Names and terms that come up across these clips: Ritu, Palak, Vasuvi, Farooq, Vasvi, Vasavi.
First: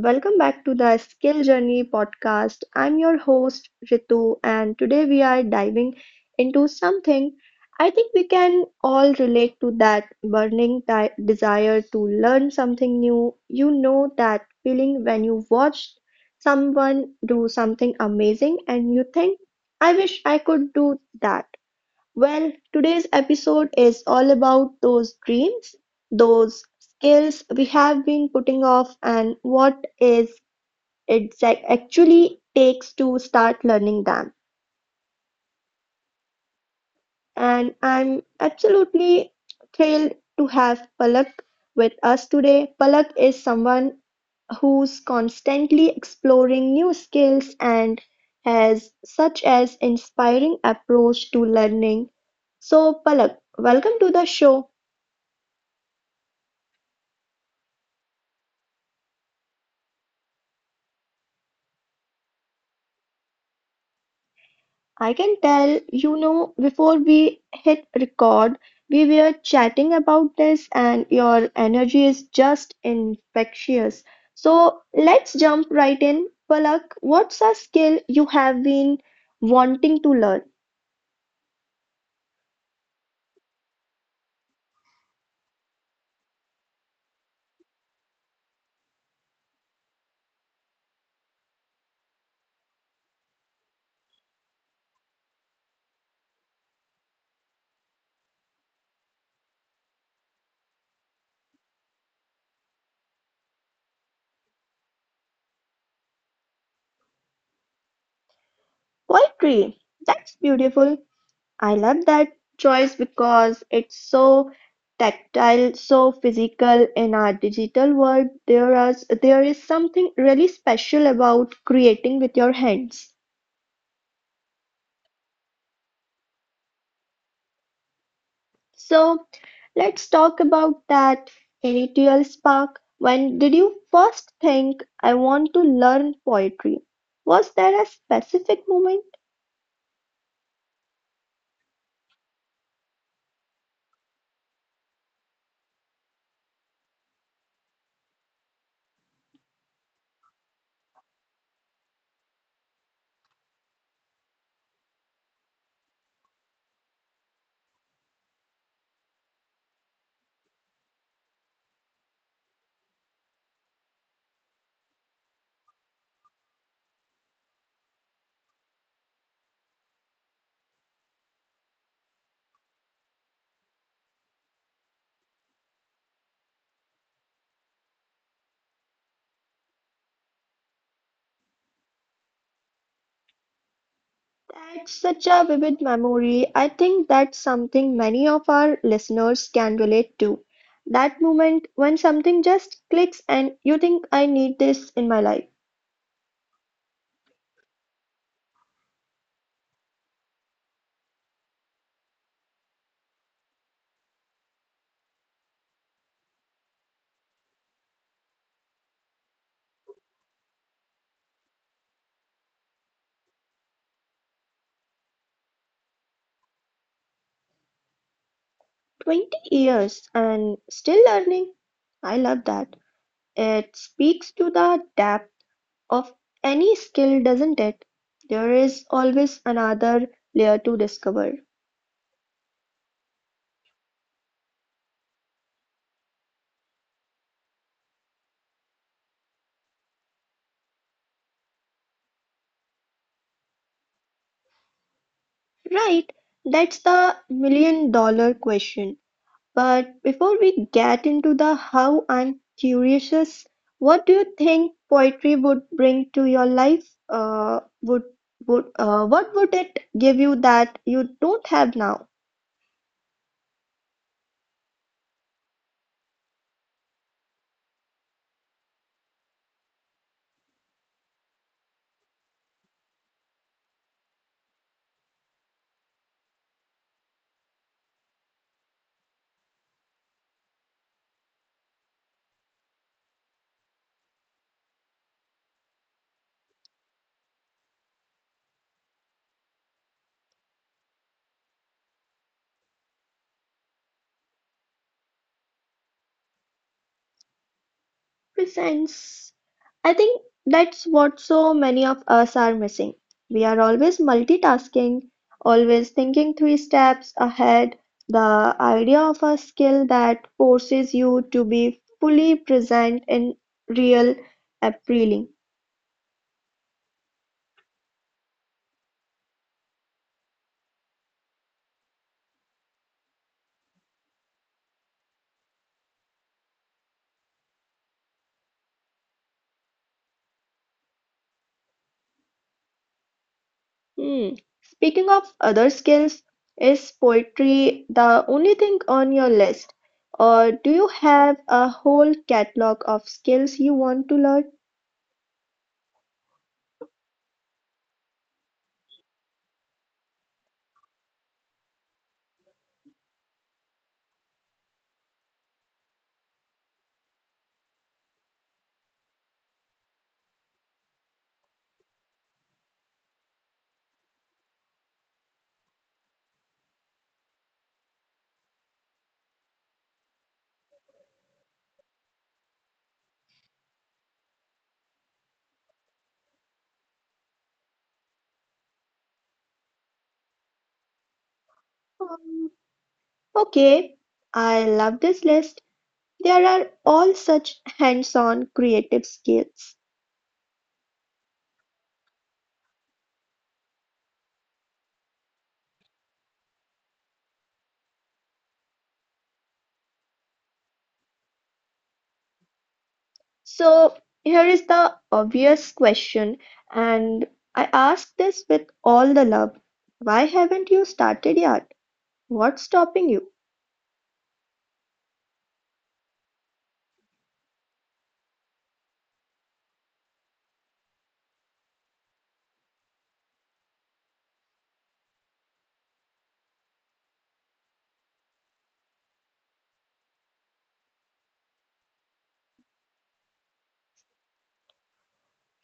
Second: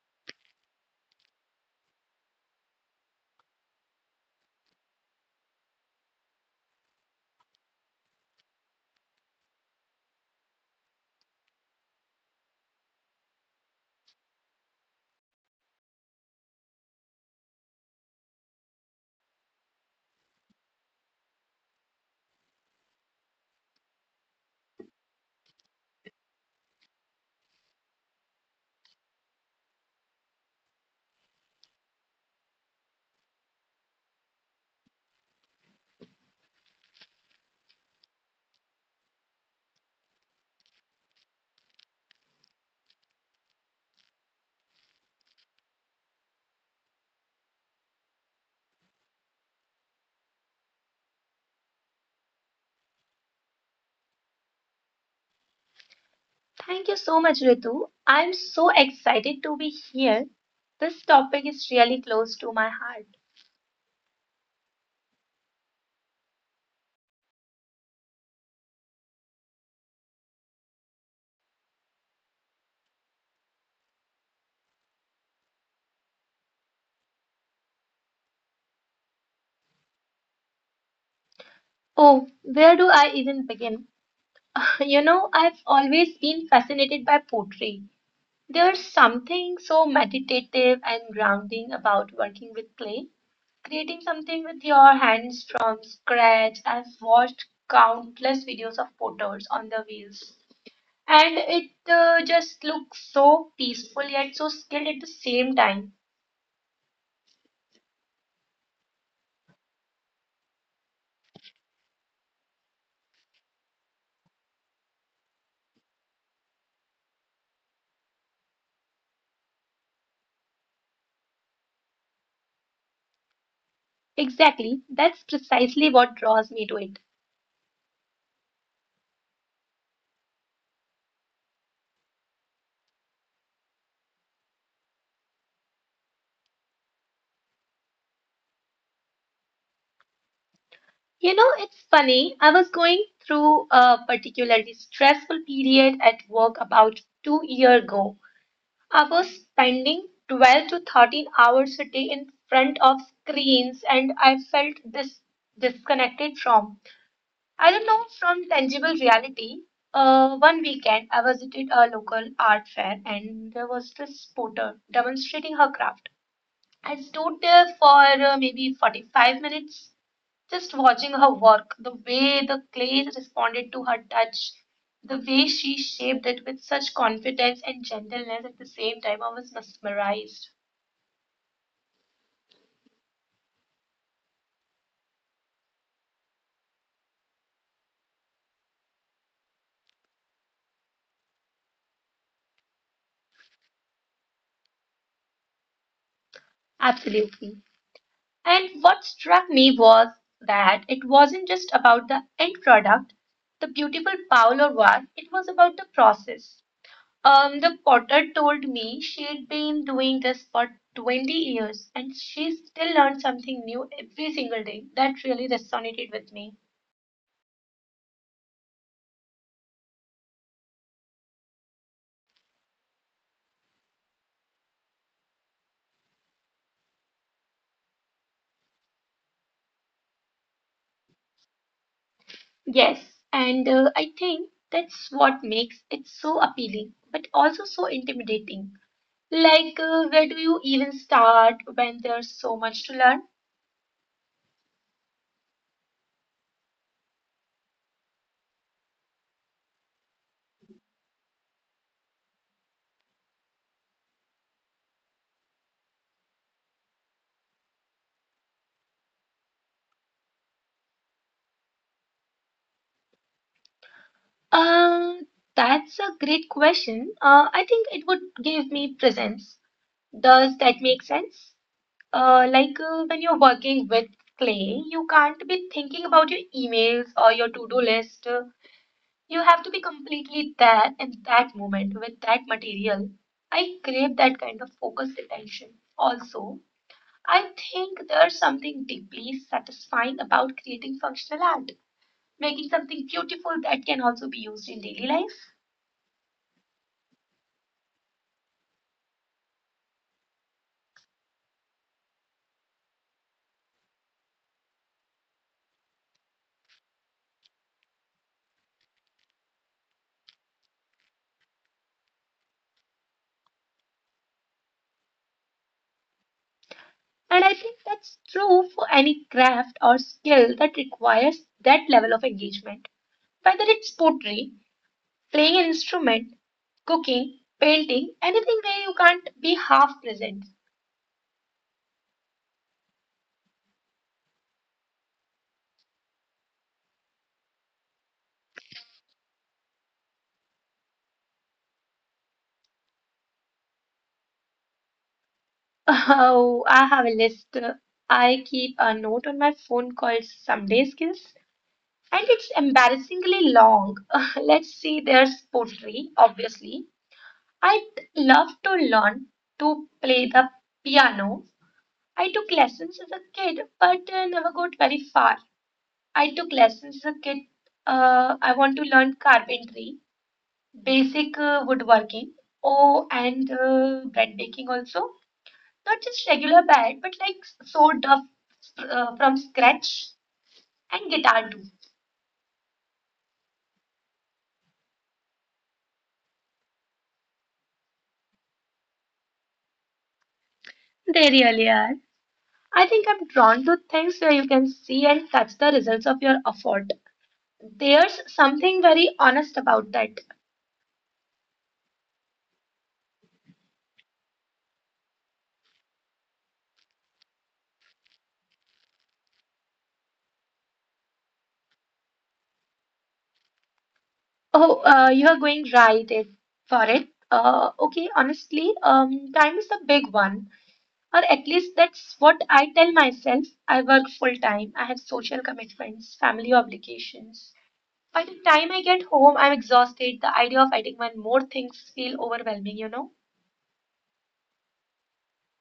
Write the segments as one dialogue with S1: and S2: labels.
S1: welcome back to the Skill Journey podcast. I'm your host, Ritu, and today we are diving into something I think we can all relate to that burning desire to learn something new. You know that feeling when you watch someone do something amazing and you think, I wish I could do that. Well, today's episode is all about those dreams, those skills we have been putting off, and what is it that actually takes to start learning them. And I'm absolutely thrilled to have Palak with us today. Palak is someone who's constantly exploring new skills and has such an inspiring approach to learning. So, Palak, welcome to the show.
S2: Thank you so much, Ritu. I'm so excited to be here. This topic is really close to my heart.
S1: I can tell, you know, before we hit record, we were chatting about this, and your energy is just infectious. So let's jump right in. Palak, what's a skill you have been wanting to learn?
S2: Oh, where do I even begin? You know, I've always been fascinated by poetry. There's something so meditative and grounding about working with clay. Creating something with your hands from scratch. I've watched countless videos of potters on the wheels. And it just looks so peaceful yet so skilled at the same time.
S1: Poetry. That's beautiful. I love that choice because it's so tactile, so physical in our digital world. There is something really special about creating with your hands.
S2: Exactly. That's precisely what draws me to it.
S1: So let's talk about that initial spark. When did you first think, I want to learn poetry? Was there a specific moment?
S2: You know, it's funny. I was going through a particularly stressful period at work about 2 years ago. I was spending 12 to 13 hours a day in front of screens, and I felt this disconnected from, I don't know, from tangible reality. One weekend, I visited a local art fair, and there was this potter demonstrating her craft. I stood there for maybe 45 minutes, just watching her work, the way the clay responded to her touch, the way she shaped it with such confidence and gentleness at the same time. I was mesmerized.
S1: That's such a vivid memory. I think that's something many of our listeners can relate to. That moment when something just clicks and you think, I need this in my life.
S2: Absolutely. And what struck me was that it wasn't just about the end product, the beautiful bowl, or was, it was about the process. The potter told me she'd been doing this for 20 years and she still learned something new every single day. That really resonated with me.
S1: 20 years and still learning. I love that. It speaks to the depth of any skill, doesn't it? There is always another layer to discover.
S2: Yes, and I think that's what makes it so appealing, but also so intimidating. Like, where do you even start when there's so much to learn?
S1: Right, that's the million dollar question. But before we get into the how, I'm curious, what do you think poetry would bring to your life? Uh, would would What would it give you that you don't have now?
S2: Uh, that's a great question. I think it would give me presence. Does that make sense? Like, when you're working with clay, you can't be thinking about your emails or your to-do list. You have to be completely there in that moment with that material. I crave that kind of focused attention. Also, I think there's something deeply satisfying about creating functional art, making something beautiful that can also be used in daily life.
S1: Presence. I think that's what so many of us are missing. We are always multitasking, always thinking three steps ahead. The idea of a skill that forces you to be fully present in real appealing.
S2: And I think that's true for any craft or skill that requires that level of engagement, whether it's pottery. Playing an instrument, cooking, painting, anything where you can't be half present.
S1: Hmm. Speaking of other skills, is poetry the only thing on your list? Or do you have a whole catalog of skills you want to learn?
S2: Oh, I have a list. I keep a note on my phone called Someday Skills, and it's embarrassingly long. Let's see, there's pottery, obviously. I'd love to learn to play the piano. I took lessons as a kid, but never got very far. I took lessons as a kid. I want to learn carpentry. Basic woodworking. Oh, and bread baking also. Not just regular bread, but like sewed up from scratch. And guitar too.
S1: Okay, I love this list. There are all such hands on creative skills.
S2: They really are. I think I'm drawn to things where you can see and touch the results of your effort. There's something very honest about that.
S1: So, here is the obvious question, and I ask this with all the love. Why haven't you started yet? What's stopping you?
S2: Oh, you are going right it, for it. Okay, honestly, time is a big one. Or at least that's what I tell myself. I work full time, I have social commitments, family obligations. By the time I get home, I'm exhausted. The idea of adding one more things feel overwhelming,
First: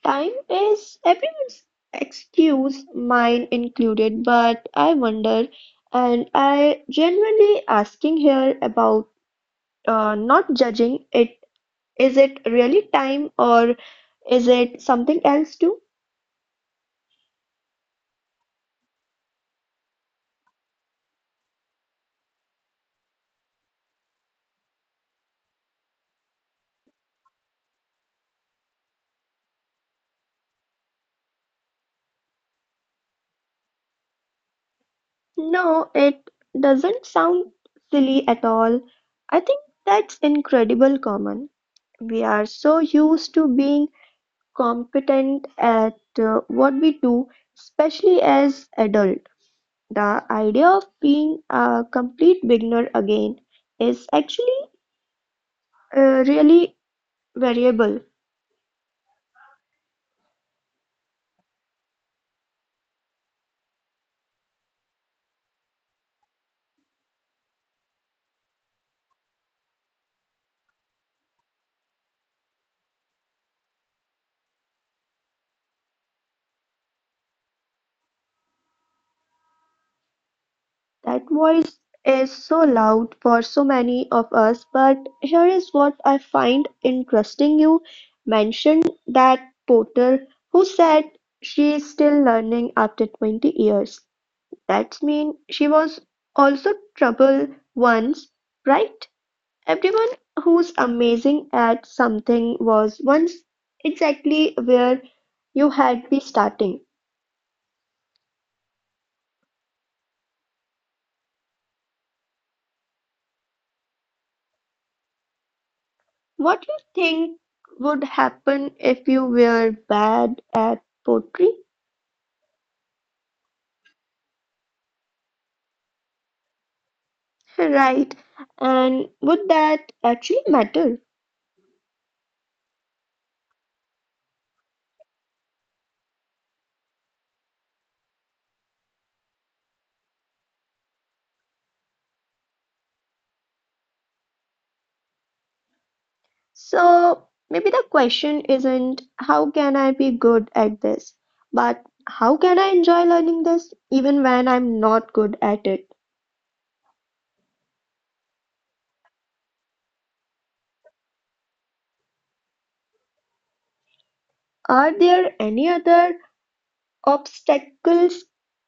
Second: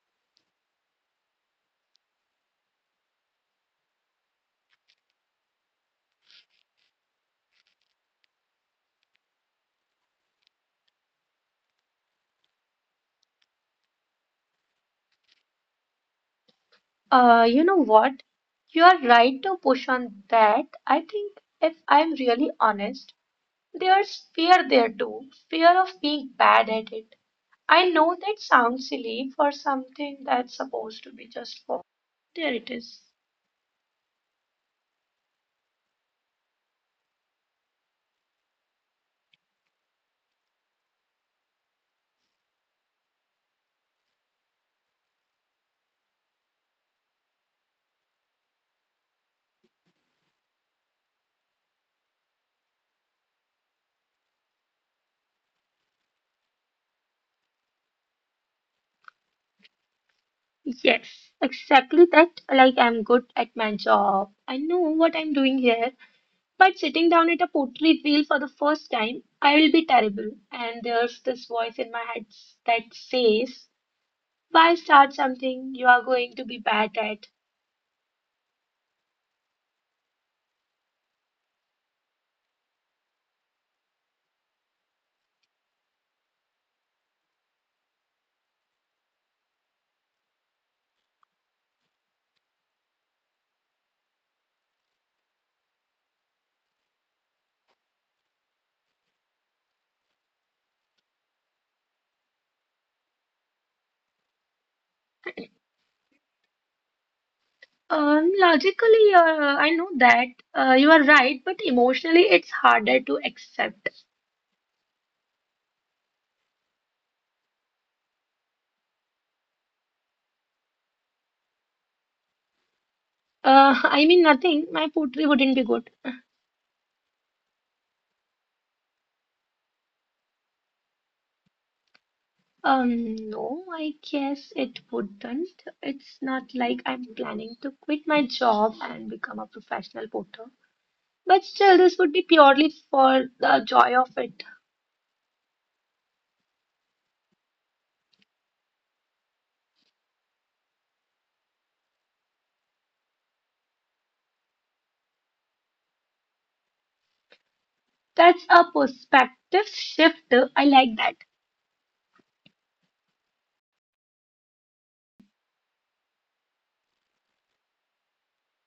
S1: Time is everyone's excuse, mine included, but I wonder, and I genuinely asking here about not judging it. Is it really time or is it something else too?
S2: You know what? You are right to push on that. I think if I'm really honest, there's fear there too. Fear of being bad at it. I know that sounds silly for something that's supposed to be just for. There it is.
S1: No, it doesn't sound silly at all. I think that's incredible common. We are so used to being competent at what we do, especially as adult. The idea of being a complete beginner again is actually really variable.
S2: Yes, exactly that. Like, I'm good at my job. I know what I'm doing here. But sitting down at a portrait wheel for the first time, I will be terrible. And there's this voice in my head that says, why start something you are going to be bad at?
S1: That voice is so loud for so many of us, but here is what I find interesting. You mentioned that Porter who said she is still learning after 20 years. That means she was also trouble once, right? Everyone who's amazing at something was once exactly where you had be starting.
S2: Logically, I know that you are right, but emotionally, it's harder to accept.
S1: What do you think would happen if you were bad at poetry?
S2: I mean, nothing. My poetry wouldn't be good.
S1: Right. And would that actually matter?
S2: No, I guess it wouldn't. It's not like I'm planning to quit my job and become a professional potter. But still, this would be purely for the joy of it.
S1: So maybe the question isn't how can I be good at this, but how can I enjoy learning this even when I'm not good at it?
S2: That's a perspective shift. I like that.
S1: Are there any other obstacles,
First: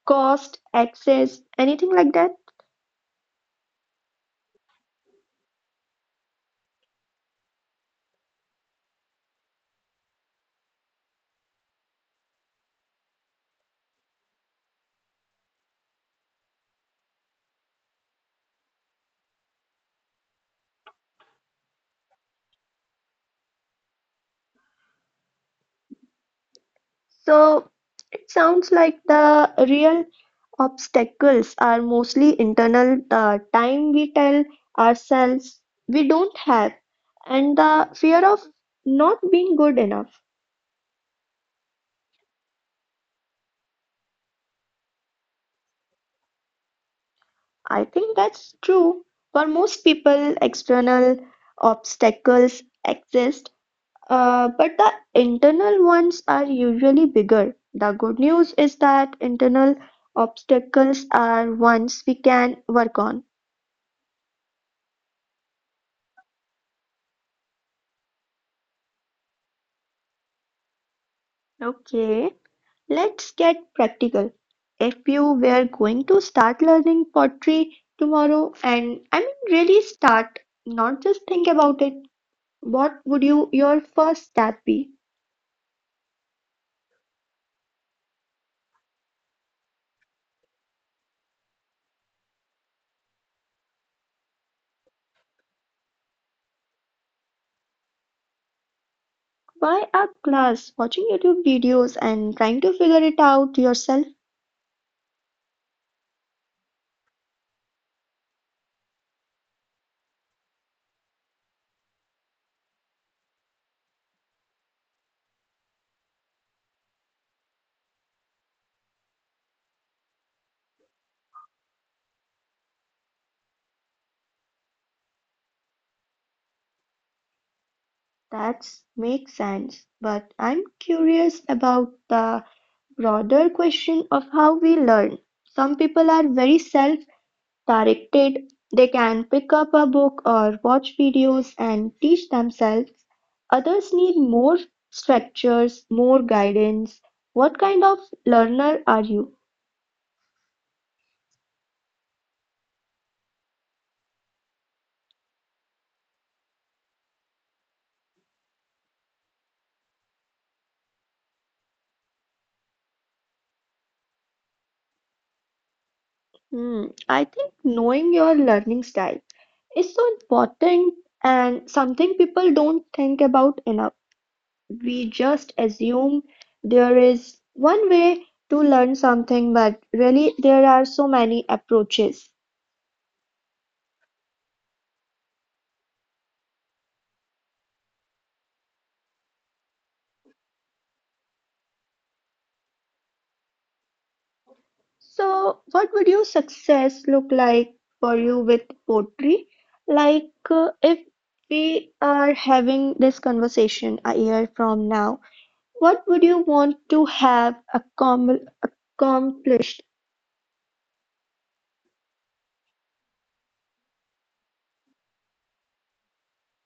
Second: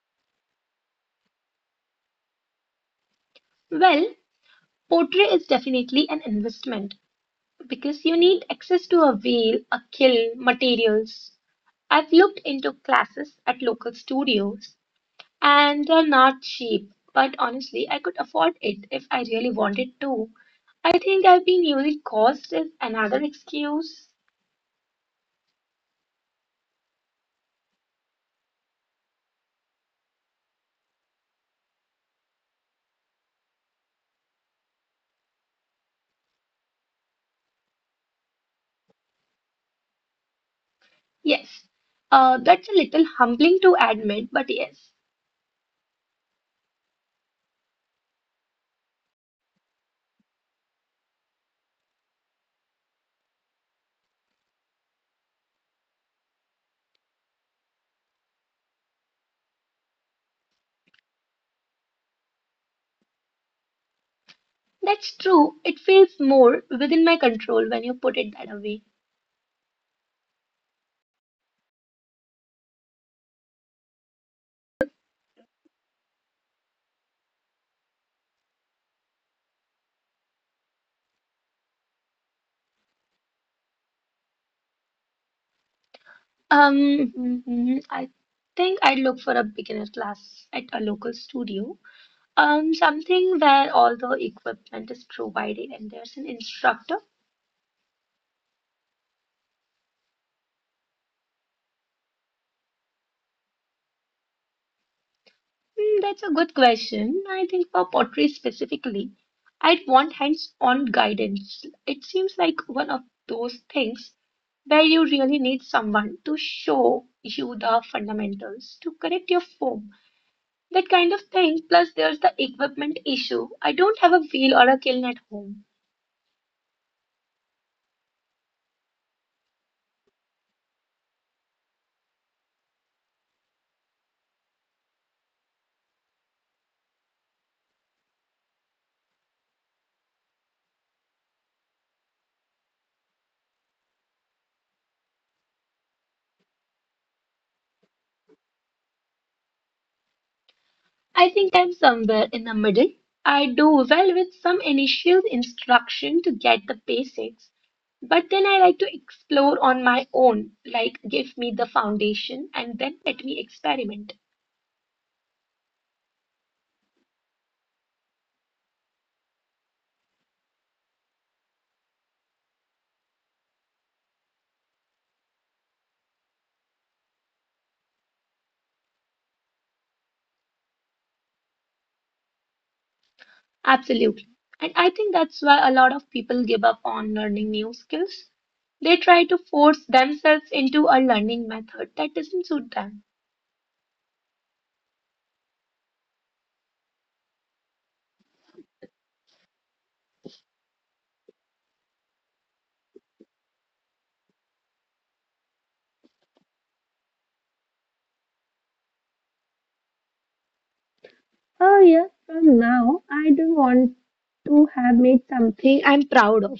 S1: cost, access, anything like that?
S2: Well, pottery is definitely an investment because you need access to a wheel, a kiln, materials. I've looked into classes at local studios. And they're not cheap, but honestly, I could afford it if I really wanted to. I think I've been using cost as another excuse.
S1: So it sounds like the real obstacles are mostly internal, the time we tell ourselves we don't have, and the fear of not being good enough.
S2: Yes, that's a little humbling to admit, but yes,
S1: I think that's true for most people. External obstacles exist, but the internal ones are usually bigger. The good news is that internal obstacles are ones we can work on.
S2: that's true. It feels more within my control when you put it that way.
S1: Okay. Let's get practical. If you were going to start learning pottery tomorrow and I mean really start, not just think about it, what would you your first step be?
S2: Mhm, I think I'd look for a beginner class at a local studio. Something where all the equipment is provided and there's an instructor.
S1: Why a class, watching YouTube videos and trying to figure it out yourself?
S2: Hmm, that's a good question. I think for pottery specifically, I'd want hands-on guidance. It seems like one of those things where you really need someone to show you the fundamentals, to correct your form, that kind of thing. Plus, there's the equipment issue. I don't have a wheel or a kiln at home.
S1: That makes sense. But I'm curious about the broader question of how we learn. Some people are very self directed, they can pick up a book or watch videos and teach themselves. Others need more structures, more guidance. What kind of learner are you?
S2: I think I'm somewhere in the middle. I do well with some initial instruction to get the basics, but then I like to explore on my own, like give me the foundation and then let me experiment.
S1: Hmm, I think knowing your learning style is so important and something people don't think about enough. We just assume there is one way to learn something, but really, there are so many approaches.
S2: Absolutely. And I think that's why a lot of people give up on learning new skills. They try to force themselves into a learning method that doesn't suit them.
S1: So, what would your success look like for you with poetry? Like, if we are having this conversation a year from now, what would you want to have accomplished?
S2: Oh yeah, so now I do want to have made something I'm proud of.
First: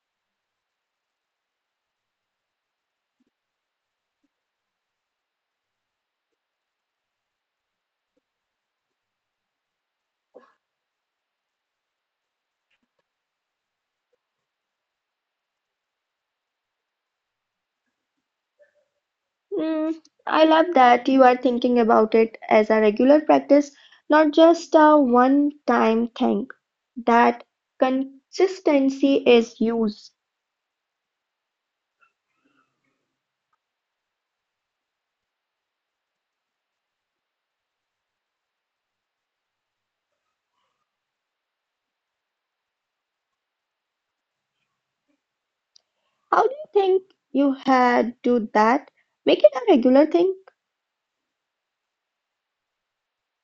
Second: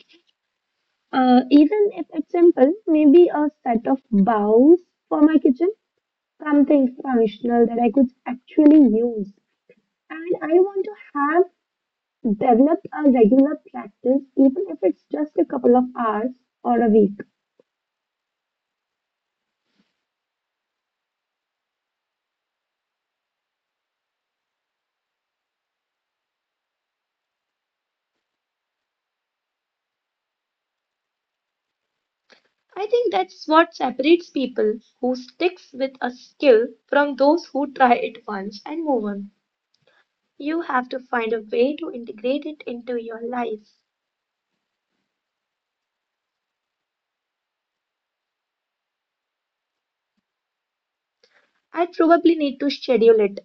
S2: Even if it's simple, maybe a set of bowls for my kitchen, something functional that I could actually use. And I want to have developed a regular practice, even if it's just a couple of hours or a week.
S1: Mm, I love that you are thinking about it as a regular practice, not just a one-time thing. That consistency is used.
S2: I think that's what separates people who sticks with a skill from those who try it once and move on. You have to find a way to integrate it into your life.
S1: How do you think you had do that? Make it a regular thing.
S2: I probably need to schedule it.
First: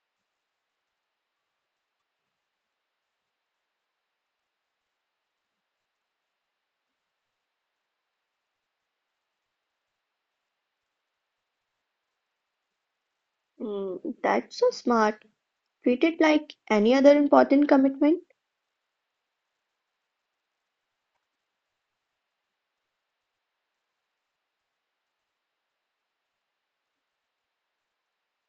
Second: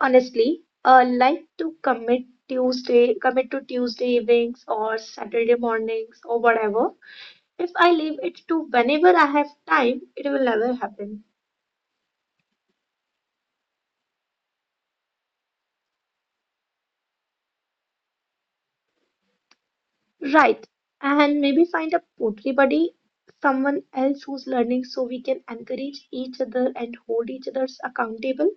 S2: Honestly, I like to commit commit to Tuesday evenings or Saturday mornings or whatever. If I leave it to whenever I have time, it will never happen.
S1: Mm, that's so smart. Treat it like any other important commitment.
S2: Right. And maybe find a poetry buddy, someone else who's learning so we can encourage each other and hold each other's accountable.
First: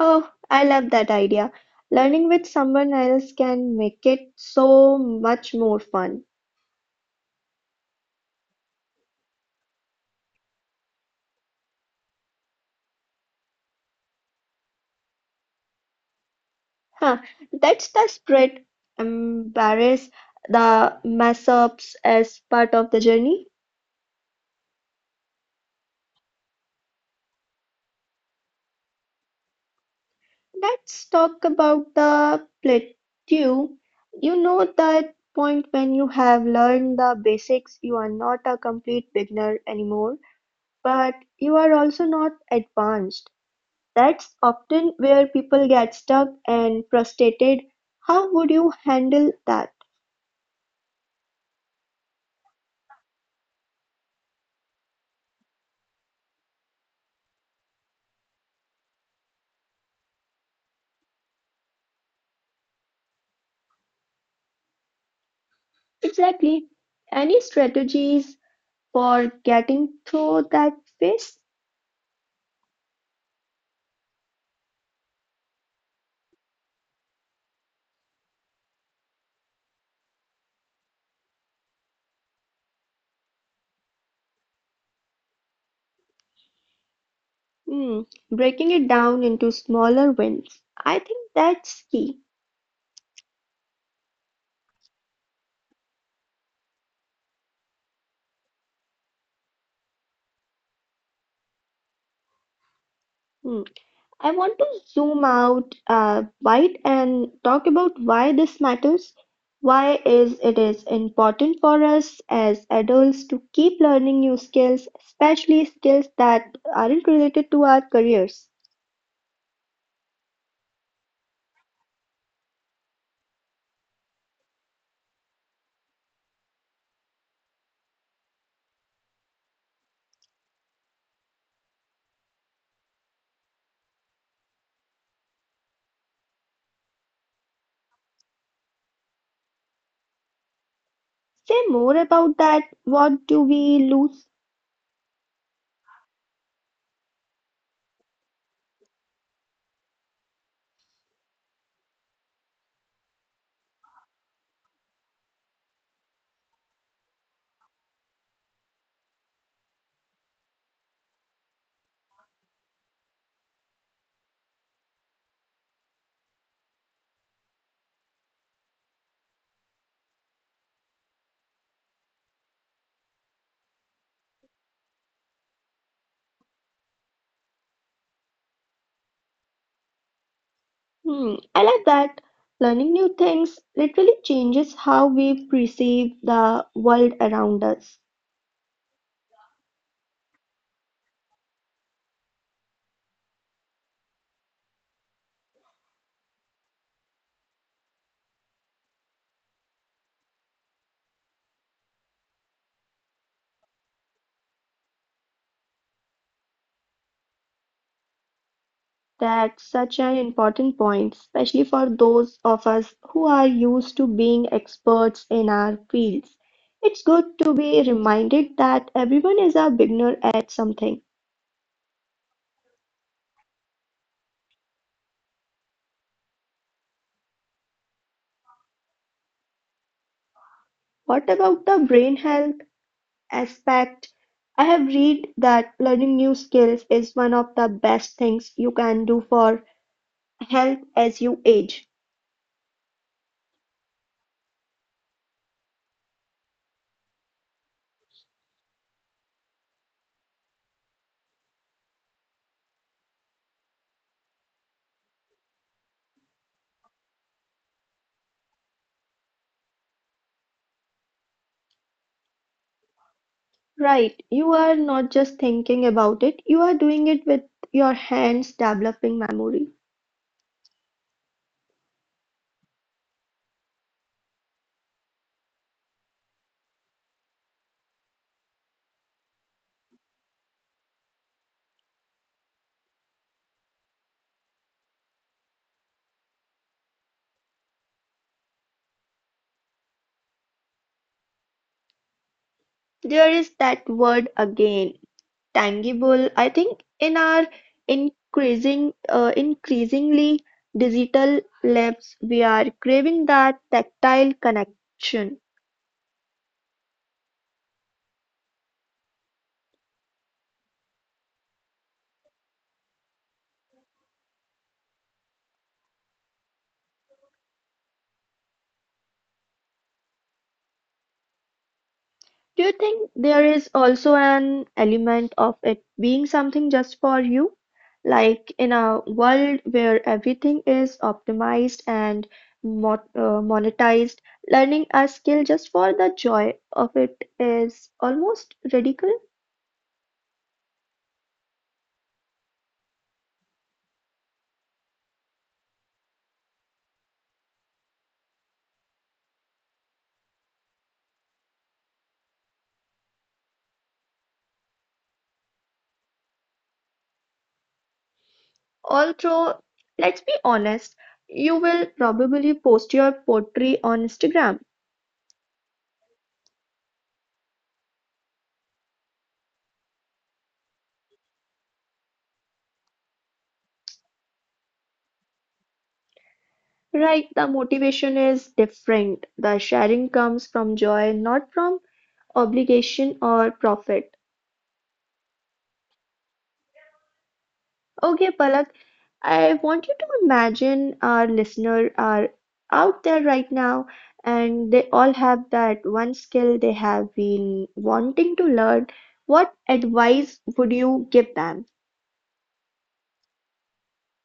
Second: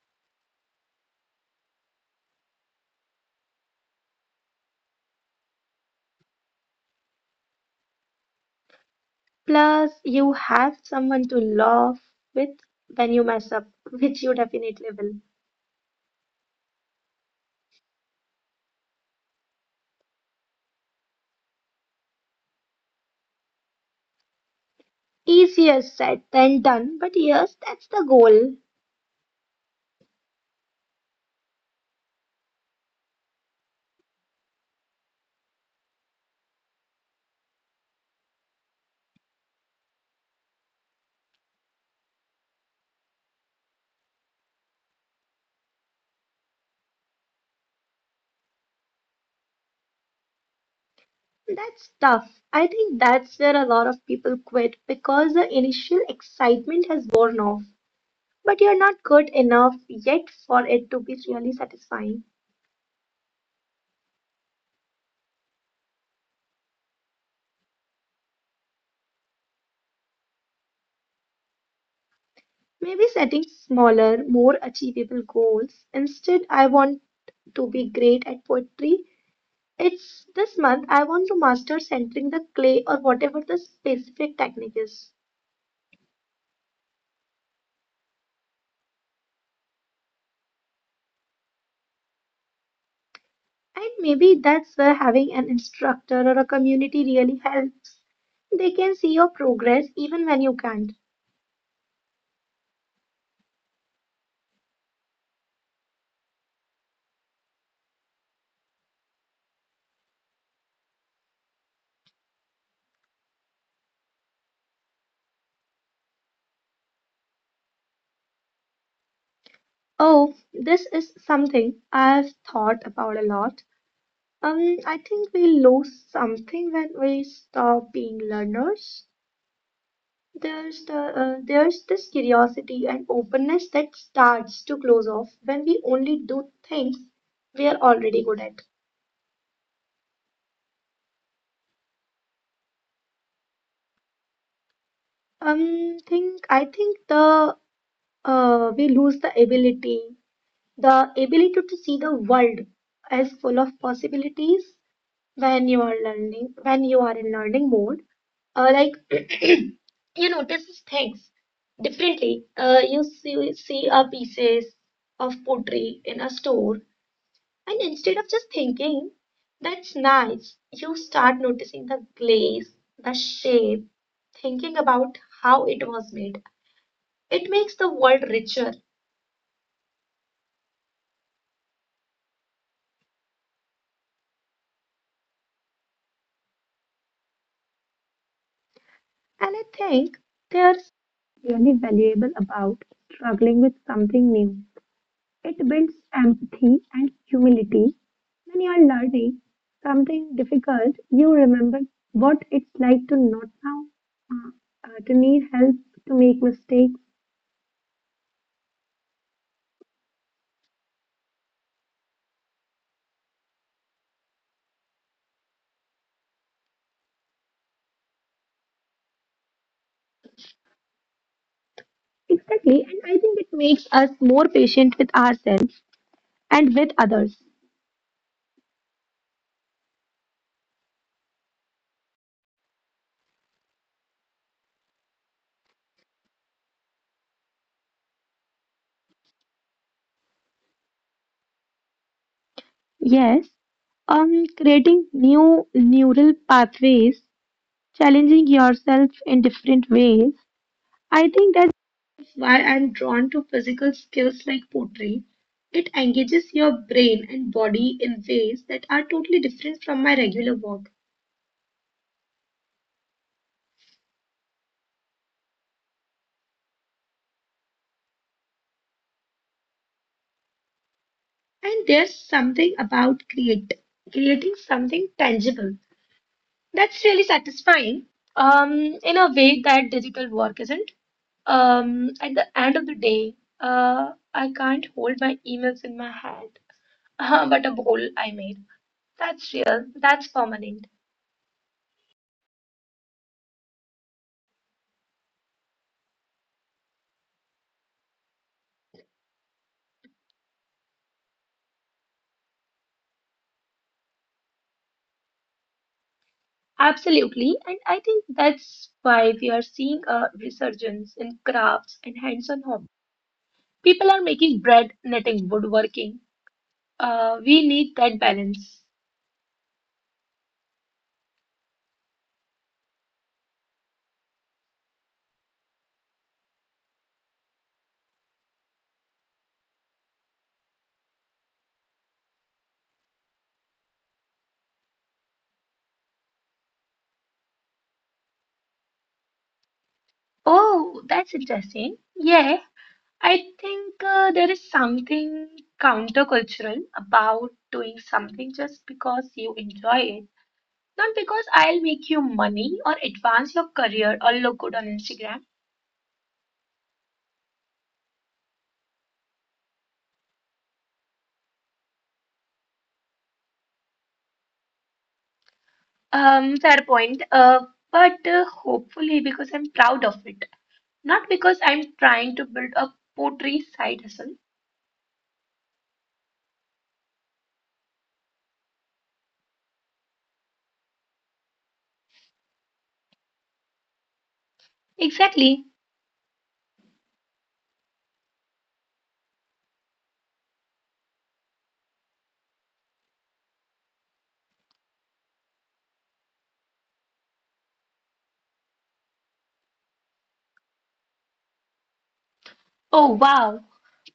S1: Oh, I love that idea. Learning with someone else can make it so much more fun.
S2: Plus, you have someone to laugh with when you mess up, which you definitely will.
S1: Huh, that's the spirit. Embrace the mess ups as part of the journey.
S2: Easier said than done, but yes, that's the goal.
S1: Let's talk about the plateau. You know that point when you have learned the basics, you are not a complete beginner anymore, but you are also not advanced. That's often where people get stuck and frustrated. How would you handle that?
S2: That's tough. I think that's where a lot of people quit because the initial excitement has worn off, but you're not good enough yet for it to be really satisfying.
S1: Exactly. Any strategies for getting through that phase?
S2: Maybe setting smaller, more achievable goals. Instead, I want to be great at poetry. It's this month I want to master centering the clay or whatever the specific technique is.
S1: Hmm. Breaking it down into smaller wins. I think that's key.
S2: And maybe that's where having an instructor or a community really helps. They can see your progress even when you can't.
S1: Hmm. I want to zoom out a bit and talk about why this matters. Why is it is important for us as adults to keep learning new skills, especially skills that aren't related to our careers.
S2: Oh, this is something I've thought about a lot. I think we lose something when we stop being learners. There's this curiosity and openness that starts to close off when we only do things we are already good at.
S1: Say more about that. What do we lose?
S2: Think I think the we lose the ability. The ability to see the world as full of possibilities when you are learning, when you are in learning mode, like you notice things differently. You see a pieces of pottery in a store, and instead of just thinking that's nice, you start noticing the glaze, the shape, thinking about how it was made. It makes the world richer,
S1: Hmm, I like that. Learning new things literally changes how we perceive the world around us.
S2: and I think there's really valuable about struggling with something new. It builds empathy and humility. When you are learning something difficult, you remember what it's like to not know, to need help, to make mistakes.
S1: That's such an important point, especially for those of us who are used to being experts in our fields. It's good to be reminded that everyone is a beginner at something.
S2: Exactly, and I think it makes us more patient with ourselves and with others.
S1: What about the brain health aspect? I have read that learning new skills is one of the best things you can do for health as you age.
S2: Yes, creating new neural pathways, challenging yourself in different ways. I think that's why I'm drawn to physical skills like pottery. It engages your brain and body in ways that are totally different from my regular work.
S1: Right, you are not just thinking about it, you are doing it with your hands, developing memory.
S2: And there's something about create creating something tangible that's really satisfying um, in a way that digital work isn't. At the end of the day, I can't hold my emails in my hand, but a bowl I made. That's real. That's permanent.
S1: There is that word again, tangible. I think in our increasingly digital lives, we are craving that tactile connection.
S2: Absolutely, and I think that's why we are seeing a resurgence in crafts and hands-on home. People are making bread, knitting, woodworking. We need that balance.
S1: Do you think there is also an element of it being something just for you? Like in a world where everything is optimized and mo monetized, learning a skill just for the joy of it is almost radical.
S2: Oh, that's interesting. Yeah, I think there is something countercultural about doing something just because you enjoy it, not because I'll make you money or advance your career or look good on Instagram.
S1: Although, let's be honest, you will probably post your poetry on Instagram,
S2: Fair point. But hopefully because I'm proud of it. Not because I'm trying to build a pottery side hustle.
S1: right? The motivation is different. The sharing comes from joy, not from obligation or profit.
S2: Exactly.
S1: Okay, Palak, I want you to imagine our listener are out there right now and they all have that one skill they have been wanting to learn. What advice would you give them?
S2: Oh wow,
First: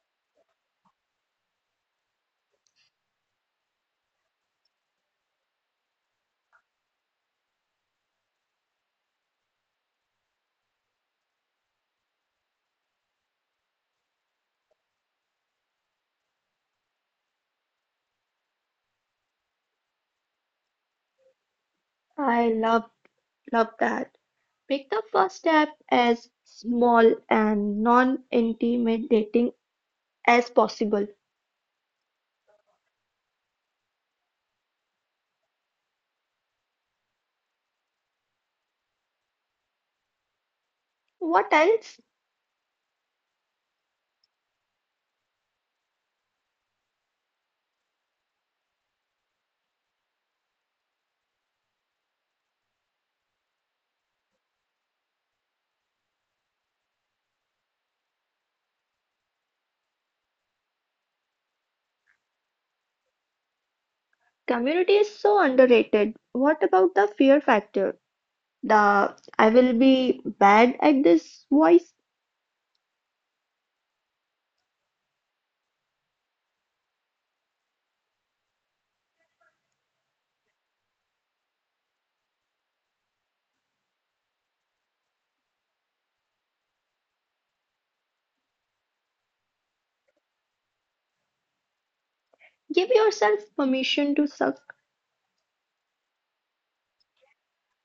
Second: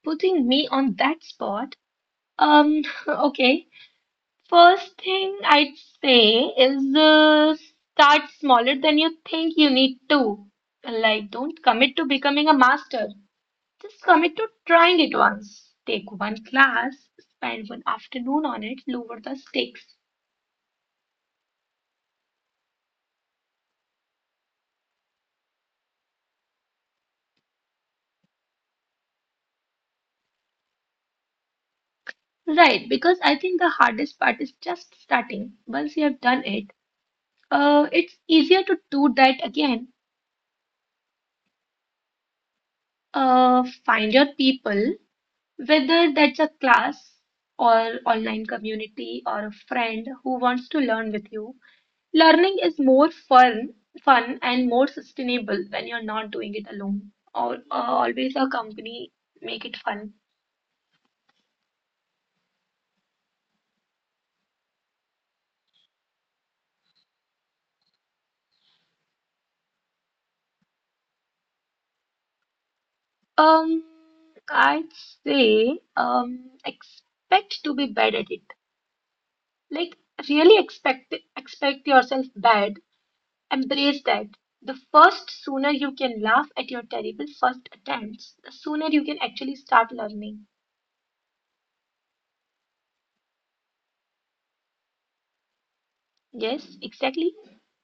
S2: putting me on that spot. Um, okay. First thing I'd say is start smaller than you think you need to. Like, don't commit to becoming a master. Just commit to trying it once. Take one class, spend one afternoon on it, lower the stakes.
S1: I love that. Pick the first step as small and non-intimidating as possible.
S2: Right, because I think the hardest part is just starting. Once you have done it, it's easier to do that again.
S1: What else?
S2: Find your people, whether that's a class or online community or a friend who wants to learn with you. Learning is more fun and more sustainable when you're not doing it alone. Or always a company make it fun.
S1: Community is so underrated. What about the fear factor? The I will be bad at this voice.
S2: Um, I'd say expect to be bad at it. Like really expect yourself bad. Embrace that. The first sooner you can laugh at your terrible first attempts, the sooner you can actually start learning.
S1: Give yourself permission to suck.
S2: Yes, exactly.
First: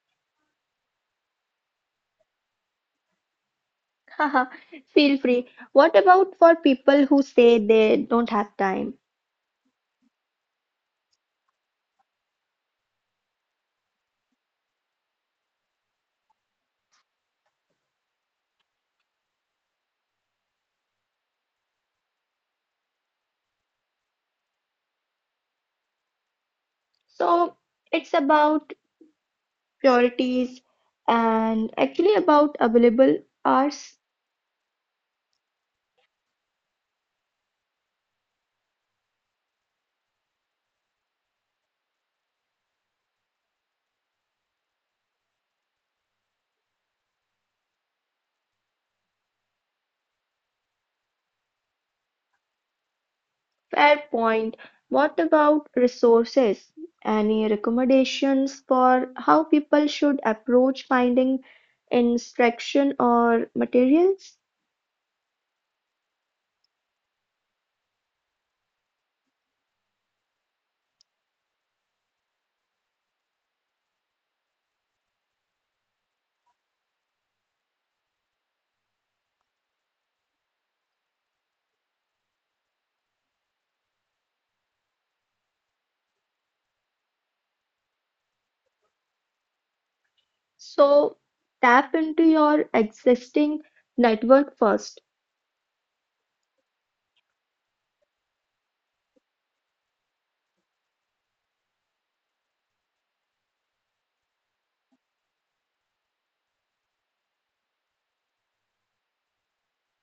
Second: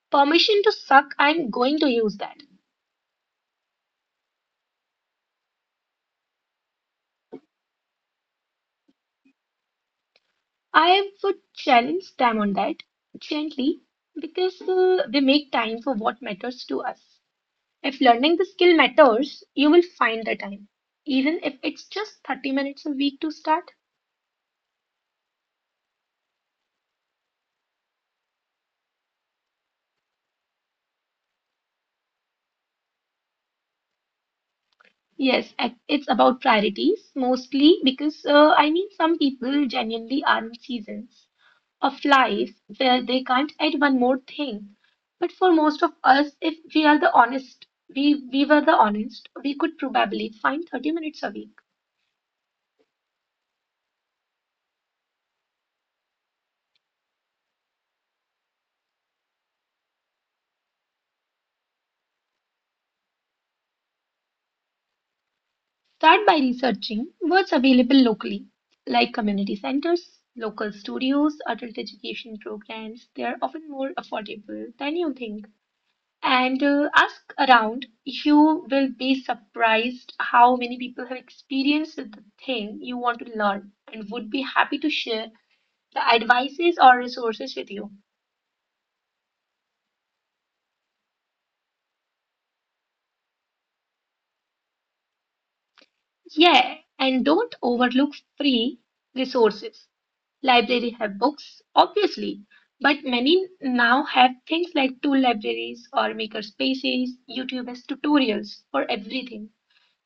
S2: Permission to suck, I'm going to use that.
S1: Haha, feel free. What about for people who say they don't have time?
S2: I would challenge them on that gently because they make time for what matters to us. If learning the skill matters, you will find the time, even if it's just 30 minutes a week to start.
S1: So it's about priorities, and actually about available hours.
S2: Yes, it's about priorities mostly because I mean, some people genuinely are in seasons of life where they can't add one more thing. But for most of us, if we are the honest, we were the honest, we could probably find 30 minutes a week.
S1: Fair point. What about resources? Any recommendations for how people should approach finding instruction or materials?
S2: Start by researching what's available locally, like community centers, local studios, adult education programs. They are often more affordable than you think. And ask around. You will be surprised how many people have experienced the thing you want to learn and would be happy to share the advices or resources with you.
S1: So tap into your existing network first.
S2: Yeah, and don't overlook free resources. Libraries have books, obviously, but many now have things like tool libraries or maker spaces, YouTube has tutorials for everything.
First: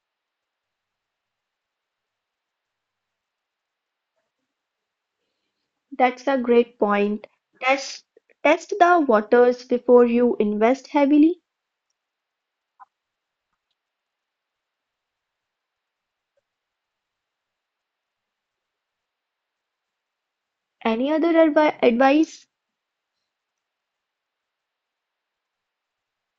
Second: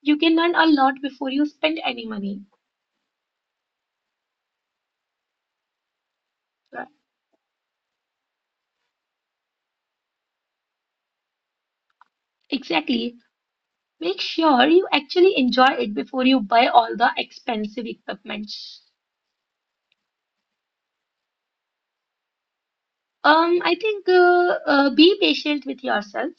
S2: You can learn a lot before you spend any money.
S1: That's a great
S2: Right.
S1: point. Test Test the waters before you invest heavily.
S2: Exactly. Make sure you actually enjoy it before you buy all the expensive equipment.
S1: Any other advice?
S2: I think be patient with yourself.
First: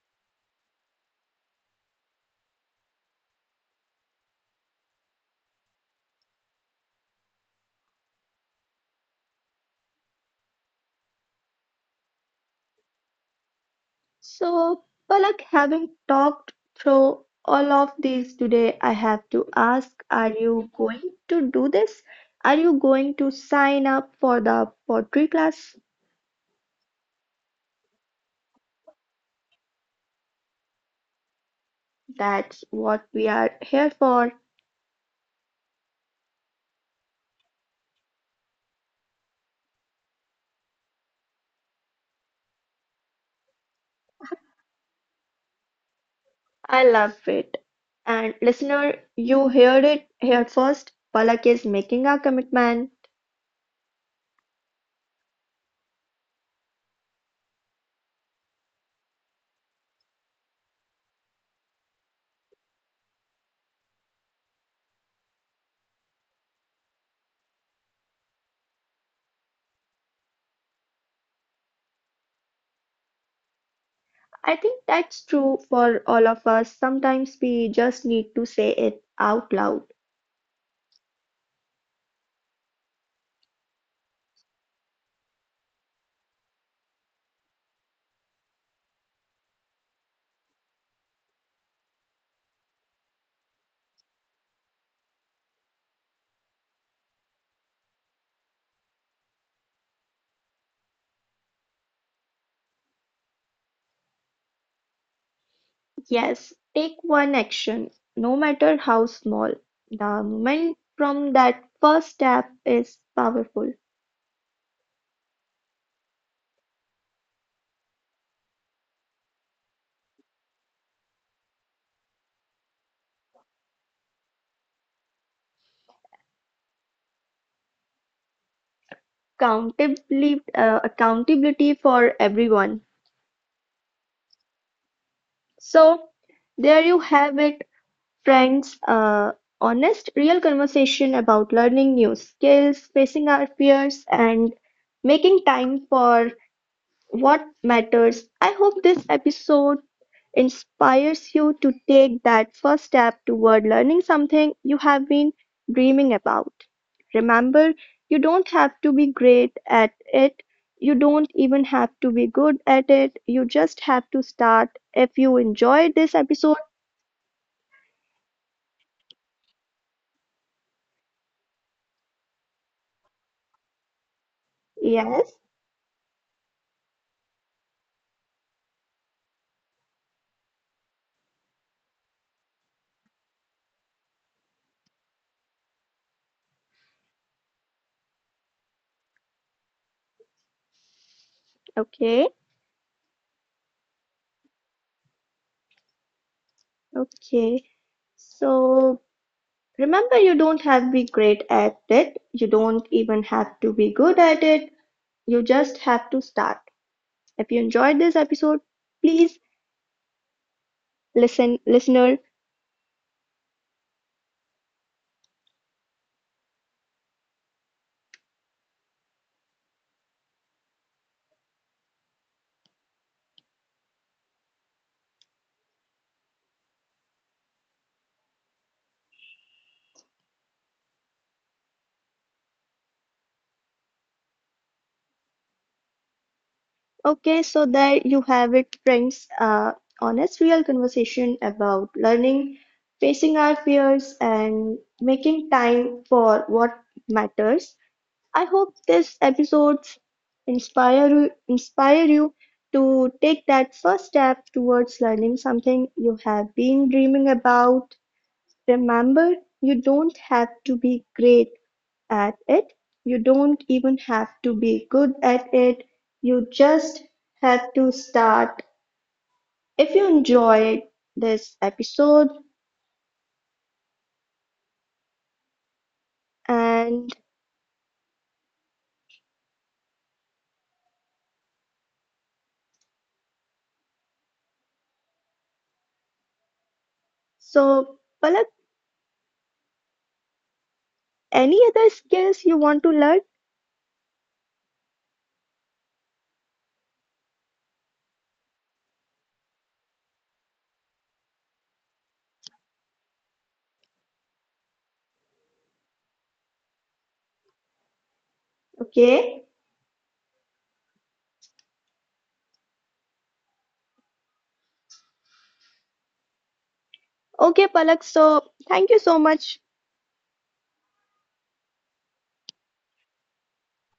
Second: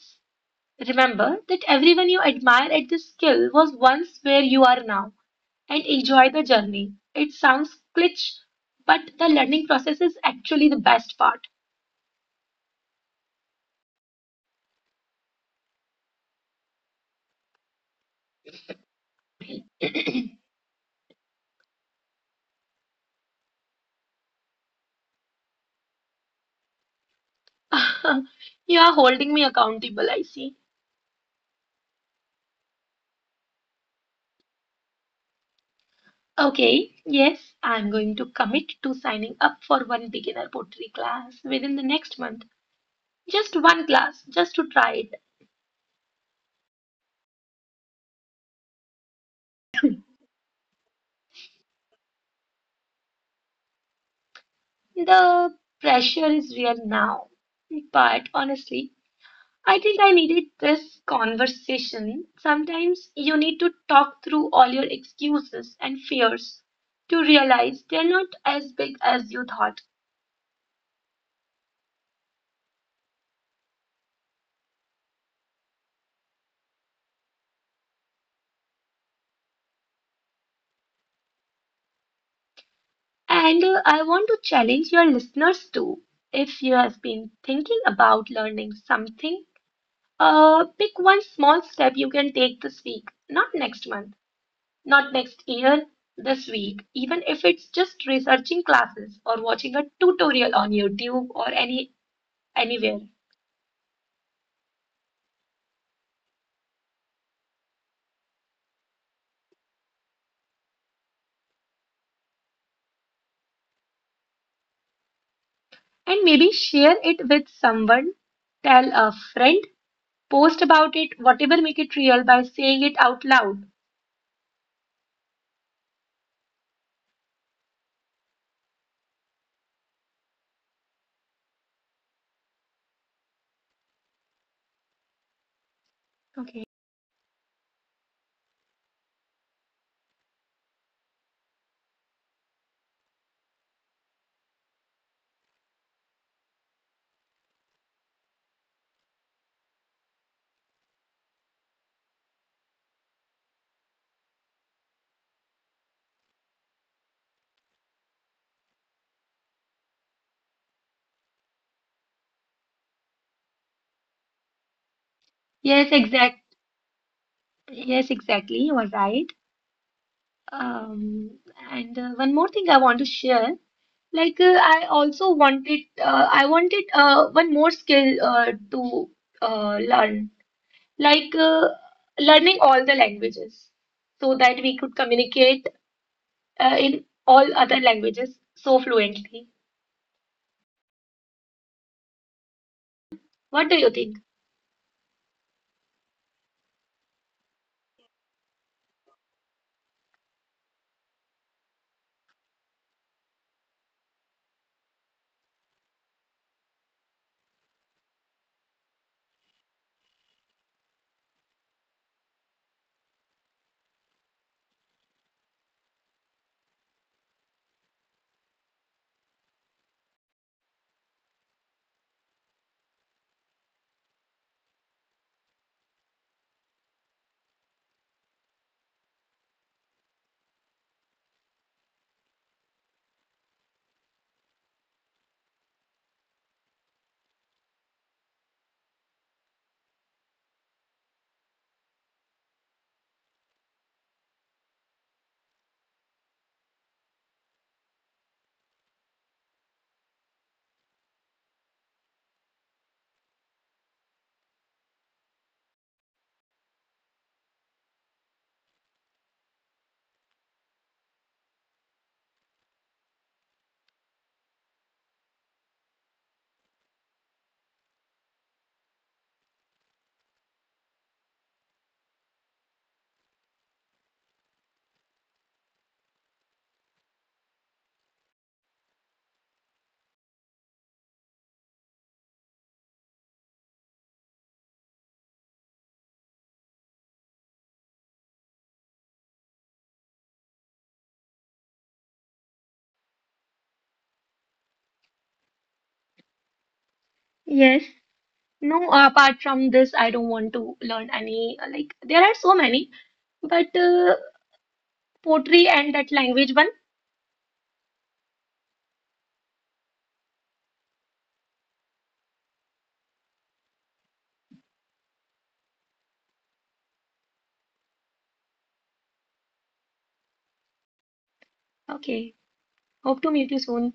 S2: Remember that everyone you admire at this skill was once where you are now and enjoy the journey. It sounds cliché, but the learning process is actually the best part.
S1: So, Palak, having talked through all of these today, I have to ask, are you going to do this? Are you going to sign up for the pottery class?
S2: You are holding me accountable, I see.
S1: That's what we are here for.
S2: Okay, yes, I'm going to commit to signing up for one beginner pottery class within the next month. Just one glass, just to try it.
S1: I love it. And listener, you heard it here first. Palak is making a commitment.
S2: The pressure is real now. But honestly, I think I needed this conversation. Sometimes you need to talk through all your excuses and fears to realize they're not as big as you thought.
S1: I think that's true for all of us. Sometimes we just need to say it out loud.
S2: And I want to challenge your listeners too. If you have been thinking about learning something, pick one small step you can take this week, not next month. Not next year, this week, even if it's just researching classes or watching a tutorial on YouTube or anywhere.
S1: Yes, take one action, no matter how small. The moment from that first step is powerful.
S2: And maybe share it with someone, tell a friend, post about it, whatever make it real by saying it out loud.
S1: Accountability for everyone. So,
S2: Okay.
S1: there you have it, friends. Honest, real conversation about learning new skills, facing our fears, and making time for what matters. I hope this episode inspires you to take that first step toward learning something you have been dreaming about. Remember, you don't have to be great at it. You don't even have to be good at it. You just have to start. If you
S2: Yes,
S1: enjoyed this
S2: exact.
S1: episode,
S2: Yes, exactly. You are right. Um, and one more thing I want to share. Like
S1: yes,
S2: I wanted one more skill to learn. Like learning all the languages so that we could communicate in all other languages so fluently.
S1: okay,
S2: What do you think?
S1: okay. So remember, you don't have to be great at it. You don't even have to be good at it. You just have to start. If you enjoyed this episode, please listener okay so there you have it friends honest real conversation about learning facing our fears and making time for what matters I hope this episodes inspire you to take that first step towards learning something you have been dreaming about remember you don't have to be great at it. You don't even have to be good at it. You just have to start. If you enjoyed this episode, and so Palak, any other skills you want to learn?
S2: Yes, No, apart from this, I don't want to learn any. Like, there are so many, but poetry and that language one.
S1: Okay. Okay, Palak. So thank you so much.
S2: Okay, hope to meet you soon.